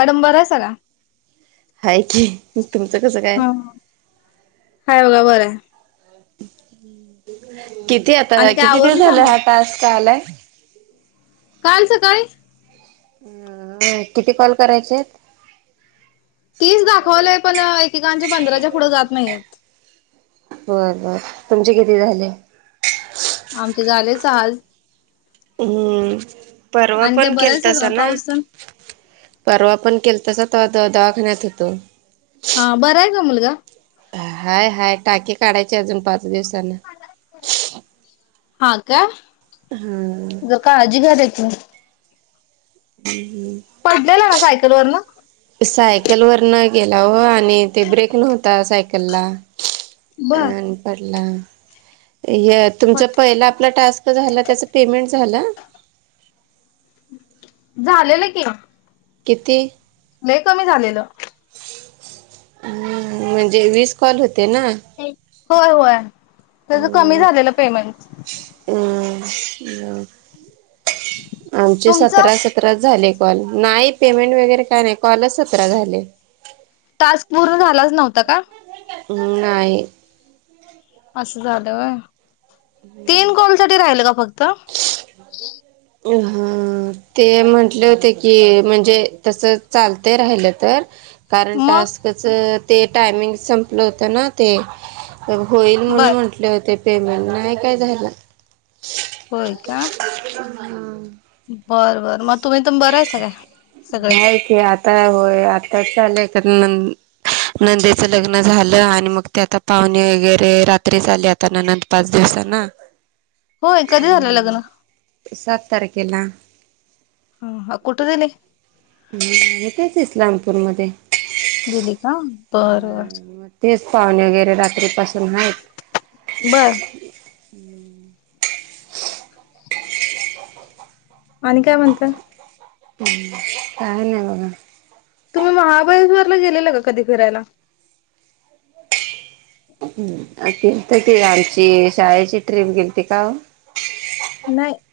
Madam बर आहे सगं हय की तुमचं कसं काय हा हाय बघा बरं किती आता आणि काय किती दिस आवरली झाला कामं? हा टास् कालाय काल सकाळी हम् किती कॉल करायचे आहेत तीच दाखवलंय पण एकेकांच्या पंधराच्या पुढे जात नाहीयत बर बर तुमचे किती झाले आमचे झालेच आज हम्म परवा आणि काय पण बरं केल आहे तसा सगळं ना पाऊस तेन? परवा पण केल तस दवाखान्यात होेतो हा बरं आहे का मुलगा हाय, हाय टाके काढायचे, अजून पाच दिवसांन हा का हा. ज का आजी घर हेेत न. हूं हूं! पडलेलं ना सायकल वरन. सायकल वर न गेला हो, आणि ते ब्रेक नव्हता सायकलला बर अन पडला य तुमच बर पहिला आपला टास्क झाला त्याच पेमेंट झाल. झालेलं की. किती? लई कमी झालेलं. अ म्हणजे वीस कॉल होते ना? होय, होय त्याच कमी झालेलं पेमेंट. हं! आमचे तुमचं? सतरा, सतरा झाले कॉल, नाही पेमेंट वगैरे काय नाही, कॉलच सतरा झाले. टास्क पूर्ण झालाच नव्हता का? हूं नाही. असं झालं व्हयं तीन कॉल साठी राहिल का फक्त अ हा. ते म्हंटले होते की म्हणजे तस चालतय राहिलं तर कारण मग टास्कच ते टायमिंग संपलं होतं ना ते होईल म्हणून बर म्हटले होते पेमेंट, नाही काय झाल. होय का. हम बरं बरं म तुम्ही त बरं आहेसा काय सगळे? नाही की आता होय आताच आलंय कनन नंदेचं लग्न झालं आणि मग ते आता पाहुणे वगैरे रात्री च आले आता ननंद पाच दिवसा न होय कधी झालं लग्न? हूं सात तारखेला हम कुठुनलाय ह तेच इस्लामपूरमध्ये. दिली का बरबर. मग तेच पाहुणे वगैरे रात्रीपासून आहेत. बरं. आणि काय म्हणता? हूं काय नाही म्हणा. तुम्ही महाबळेश्वरला गेलेल का कधी फिरायला. तिथं ती आमची शाळेची ट्रीप गेलती काओ. [inaudible]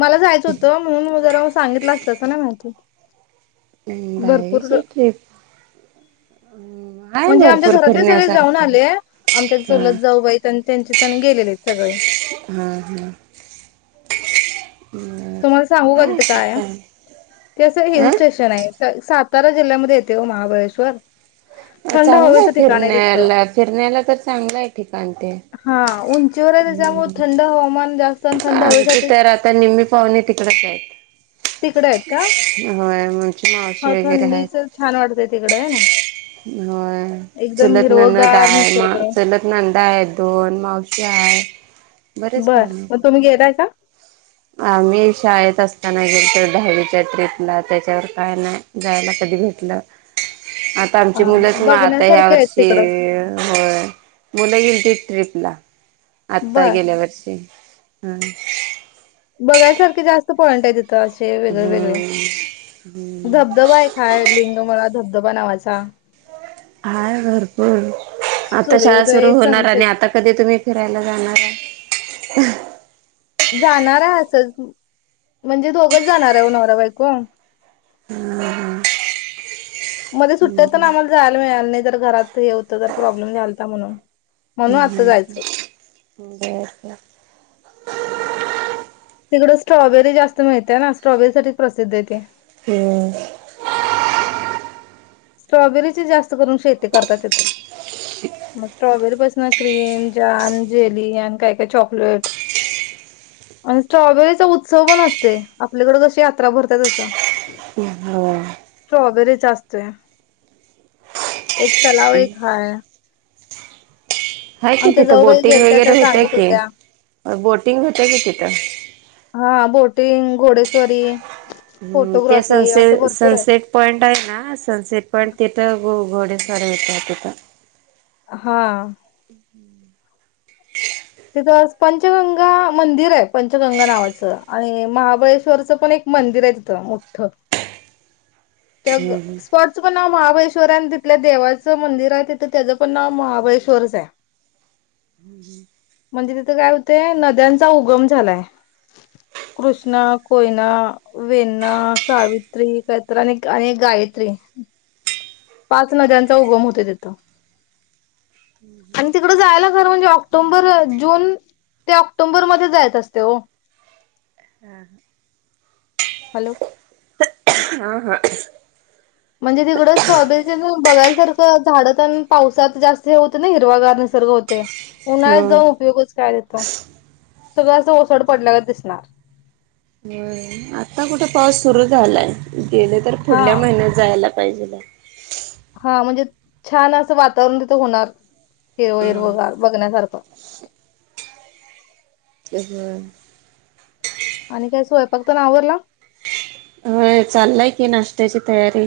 मला जायचं होतं, म्हणून म जरा सांगितलं असतंसं ना आणखी. बाहेची ट्रिप आहे म्हणजे आमच्या भरपूर घरातले सगळे जाऊन फिरण्यासारखं आले, आमच्या हा चूलत जाऊबाई त्यांचे त्यांन गेलेले सगळे. हं हं! तुम्हाला सांगू का तिथे काय आहे, ते असं हिल अं स्टेशन आहे. सातारा जिल्ह्यामध्ये येते ओ महाबळेश्वर. थंड चांगलं आहे हवेचं ठिकाण तिथं फिरण्याला, फिरण्याला तर चांगलं आहे ठिकाण ते. हा उंचीवर त्याच्यामुळ थंड हवामान जास्त आणि थंड आमचे हवेसाठी तर आता निम्मी पाहुणे तिकडच आहेत. तिकडे आहेत का होय आमची मावशी हो वगैरे आहेत. थंडीच छान वाटतंय तिकडं आहे ना होय एकदम चूलत नणंद हिरवगार आहे मा निसर्ग चूलत नंदा आहे दोन मावशी आहे बरेच बर पाहुणे मग तुम्ही गेलाय का? आम्ही शाळेत असताना गेलतो दहावीच्या ट्रिपला त्याच्यावर काय नाही. जायला कधी भेटल. आता हा आमची हा मुलंच म आता ह्या बघण्यासारखे आहेत वर्षी तिकडं होय मुलं गेलतीत ट्रिपला आता बर गेल्या वर्षी बघायसारखे जास्त पॉइंट आहे तिथं असे वेगळे वेगळे हम्म धबधबा आहे. लिंग माळा धबधबा नावाचा हाय भरपूर आता शाळा सुरू सूर्योदय होणार आणि सनसेट आता कधी तुम्ही फिरायला जाणार? जाणार आहे असच म्हणजे दोघंच जाणार आहे नोरा बायको. हम्! मध्ये सुट्ट्या तर ना आम्हाला जायला मिळाल नाही जर घरात हे होतं तर प्रॉब्लेम झालता म्हणून. म्हणून आता जायचं होत. बर बर. तिकडं स्ट्रॉबेरी जास्त मिळतेय ना स्ट्रॉबेरी साठीच प्रसिद्ध आहेे ते. हम्. स्ट्रॉबेरीची जास्त करून शेती करतात तिथ, मग स्ट्रॉबेरी पासून क्रीम जाम जेली आणि काय काय चॉकलेट आणि स्ट्रॉबेरीचा उत्सव पण असते आपल्याकडे कशी यात्रा भरते तसं. हो. स्ट्रॉबेरीच असते. एक तलाव एक हाय हाय कि आमच्या तिथं जाऊबाई बोटिंग गेलत्या त्या वगैरे होतं सांगत होत्या की बोटिंग होतय कि तिथं. हा बोटिंग घोडेस्वारी हम्म ते फोटोग्राफी सनसे असं भरपूर आहे सनसेट पॉईंट आहे ना सनसेट पॉईंट तिथं घोडंसवरी येत आहे तिथं. हा! [inaudible] तिथं पंचगंगा मंदिर आहे पंचगंगा नावाचं आणि महाबळेश्वरचं पण एक मंदिर आहे तिथं मोठं. [inaudible] त्या हम्म स्पॉट च पण नाव महाबळेश्वर आहे, आणि तिथल्या देवाचं मंदिर आहे तिथं त्याचं पण नाव महाबळेश्वरच आहे. [inaudible] म्हणजे तिथं काय होते नद्यांचा उगम झालाय. कृष्णा, कोयना वेना, सावित्री कायत्र आणि गायत्री पाच नद्यांचा उगम होते तिथं, आणि तिकड जायला खरं म्हणजे ऑक्टोबर जून ते ऑक्टोंबरमध्ये जायच असते ओ. हां हा! हॅलो! हा हा. म्हणजे तिकडं स्ट्रॉबेरी बघयसारखं झाडं आणि पावसात जास्त हे होते ना हिरवा गार निसर्ग होतय. उन्हाळ्यात हम्म जाऊन उपयोगच काय तिथ सगळं असं ओसड पडल्याला दिसणार. हो आता कुठे पाऊस सुरू झालाय गेले तर हा पुढल्या महिन्यात जायला पाहिजेलाय. हा म्हणजे छान असं वातावरण तिथं होणार हिरव हिरव हम्म गार बघण्यासारखं [unintelligible] आणि काय स्वयंपाकत आवरल? होय चाललाय की नाष्ट्याची तयारी.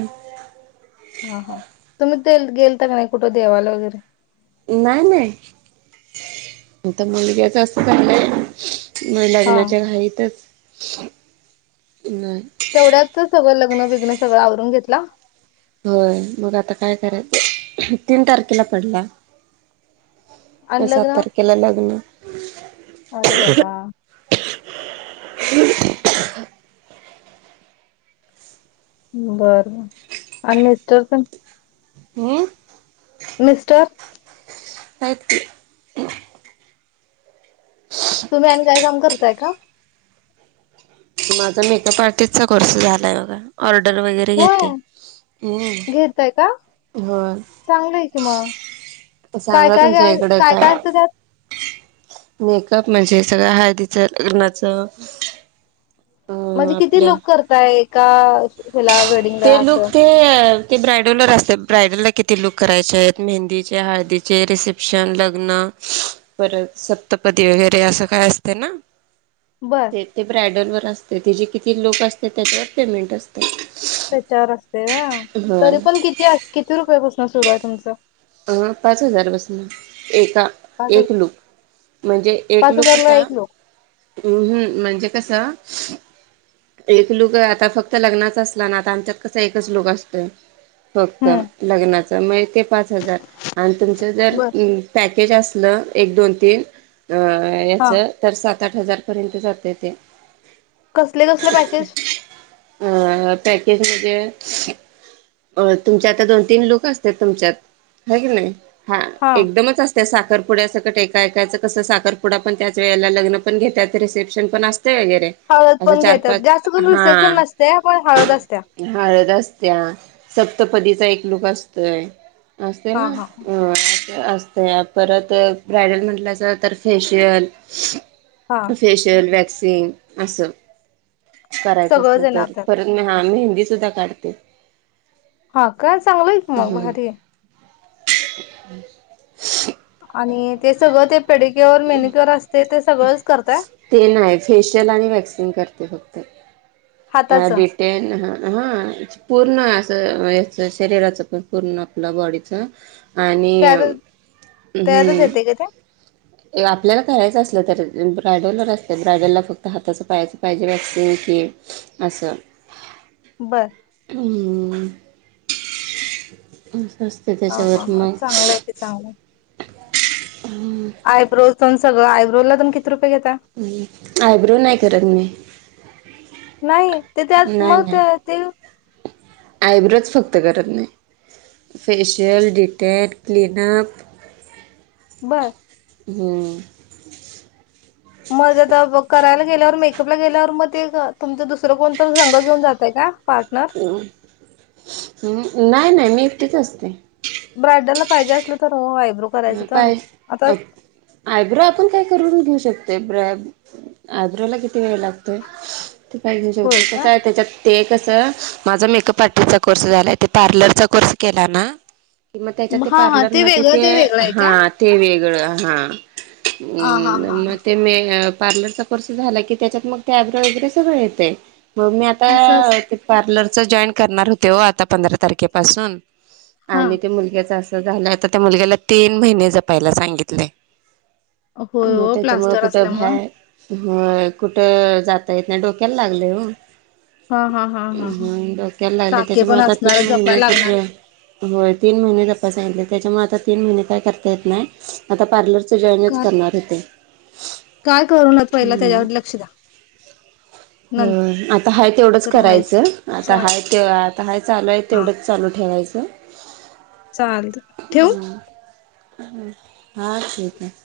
हा ह तुम्ही ते गेल तर का नाही कुठं देवाला वगैरे? नाही नाही [unintelligible] म हा लग्नाच्या घईतच नाही. तेवढ्याच सगळं लग्न विघ्न सगळं आवरून घेतला. होय मग आता काय कराय तीन तारखेला पडला. अन सात लग्न तारखेला लग्न अरे बाबा [inaudible] बर आणि मिस्टर पण. हं मिस्टर आहेत. तुम्ही आणि काय काम करताय का? माझा मेकअप आर्टिस्टचा कोर्स झालाय बघा ऑर्डर वगैरे घेते. होय ह घेतय का होय. चांगलंय की मग काय सांगा काय तुमच्या इकडं काय? असतं त्यात मेकअप म्हणजे सगळं हळदीचं लग्नाचं अ म्हणजे किती आपल्या लोक करताय काय वेळ. ते लुक ते ते ब्रायडलवर असते ब्रायडलला किती लूक करायचे आहेत मेहंदीचे हळदीचे रिसेप्शन लग्न परत सप्तपदी वगैरे असं काय असते ना. बर ते ते ब्रायडल वर असते ते जे किती लोक असते त्याच्यावर पेमेंट असते. त्याच्यावर असते वा होय तरी पण किती किती रुपयापासन सुरू आहे तुमचं? पाच हजारपासून एका पाच हजार एक लूक. म्हणजे एक पाच लुक हजारला कसा एक लोक हम म्हणजे कस. एक लुक आता फक्त लग्नाच असला ना आता आमच्यात कसा एकच लुक असतो. फक्त हम्म लग्नाच म्ह ते पाच हजार आणि तुमच जर बर पॅकेज असलं एक दोन तीन हा याचं. तर सात आठ हजारपर्यंत जात ते. कसले कसले पॅकेज अ पॅकेज म अ तुमच्या आता दोन तीन लोक असतात तुमच्यात ह की नाही हा एकदमच असत त्या साखरपुड्या सं कट एकाऐकाचं कसं साखरपुडा पण त्याच वेळेला लग्न पण घेतात रिसेप्शन पण असते वगैरे हळद असं पण चार घेतात पाच जास्त करून रिसेप्शन हा नसते पण हळद असत हळद असत्या सप्तपदीचा एकलूक असतोय अस असते हा ना हा अस परत ब्रायडल म्हट तर फेश हा सगळंच येणार त्यात [unintelligible] हा मी हिंदी सुद्धा काढते हा काय चांगलं आहे क मग भारी हम् आणि ते सगळं ते पेडक्युअर मेनक्युअर असते ते सगळंच करतय ते नाही फेशियल आणि वॅक्सिंग करते फक्त हाताचं ते ह हा पूर्ण असं याच शरीराच पण पूर्ण आपलं बॉडीच. आणि त्यात त्यातच येते का ते आपल्याला करायचं असलं तर ब्रायडलला र असत ब्रायडलला फक्त हाताचं पायाचं पाहिजे वॅक्सिंग कि अससं बरं स् हा हा हा चांगलं आहे ते चांगलं आयब्रो पण सगळं आयब्रो ला तण किती रुपये घेता आयब्रो नाही करत मी नाही तेथ मग नाही नाही ते ते आयब्रोच फक्त करत नाही फेशिल डिटेन क्लीनप बरं हो मग आता करायला गेल्यावर मेकअपला गेल्यावर मग ते तुमचं दुसरं कोण तर संघ घेऊन जातय का पार्टनर अ हम् नाही नाही मी एकटीच असते ब्राडरला पाहिजे असलं तर वायब्रो करायचं तरण पाय आता आयब्रो आपण काय करून घेऊ शकतो ब आयब्रो ला किती वेळ लागतोय ते पाहि श होत होय कसं का आहे त्याच्यात ते कसं माझा मेकअप आर्टिस्टचा कोर्स झालाय ते पार्लरचा कोर्स केला ना किंवा त्याच्या ते हा हा ते वेगळं पार्लरमध्येध्ये ते वेगळं आहे का वेग ह हा हा हा हा प्लर र् झाला की त्याच्यात मग टॅब्र वगरे सगळ येत मग मी असं आता अस पार्लर च जॉईन करणार होते हो आता पंधरा तारखेपासून हा आणि ते मुलग्याच अस झालं आता त्या मुलग्याला तीन महिने जपायला सांगितले होय मग हो त्याच्यामुं प्लास्टर कुठं असल्यामुळे भय हो कुठं जाता येत नाही डोक्याला लागले हो हा हा हा हा हा डोक्याला लागले टाके त्याच्यामुळे पण आता असणार तीन जपाय महिने कुठ्र लागणार होय तीन महिने तपाासले त्याच्यामुळे आता तीन महिने काय करता येत नाही आता पार्लर न करणार होते काय करून पहिला त्याच्यावर लक्ष द्या नंतर हो आता हाय तेवढंच आहेच की करायचं आता हाय चालत ते आता हा चालू आहे हा तेवढंच चालू ठेवायचं चाल ठेव हा ठीक आहे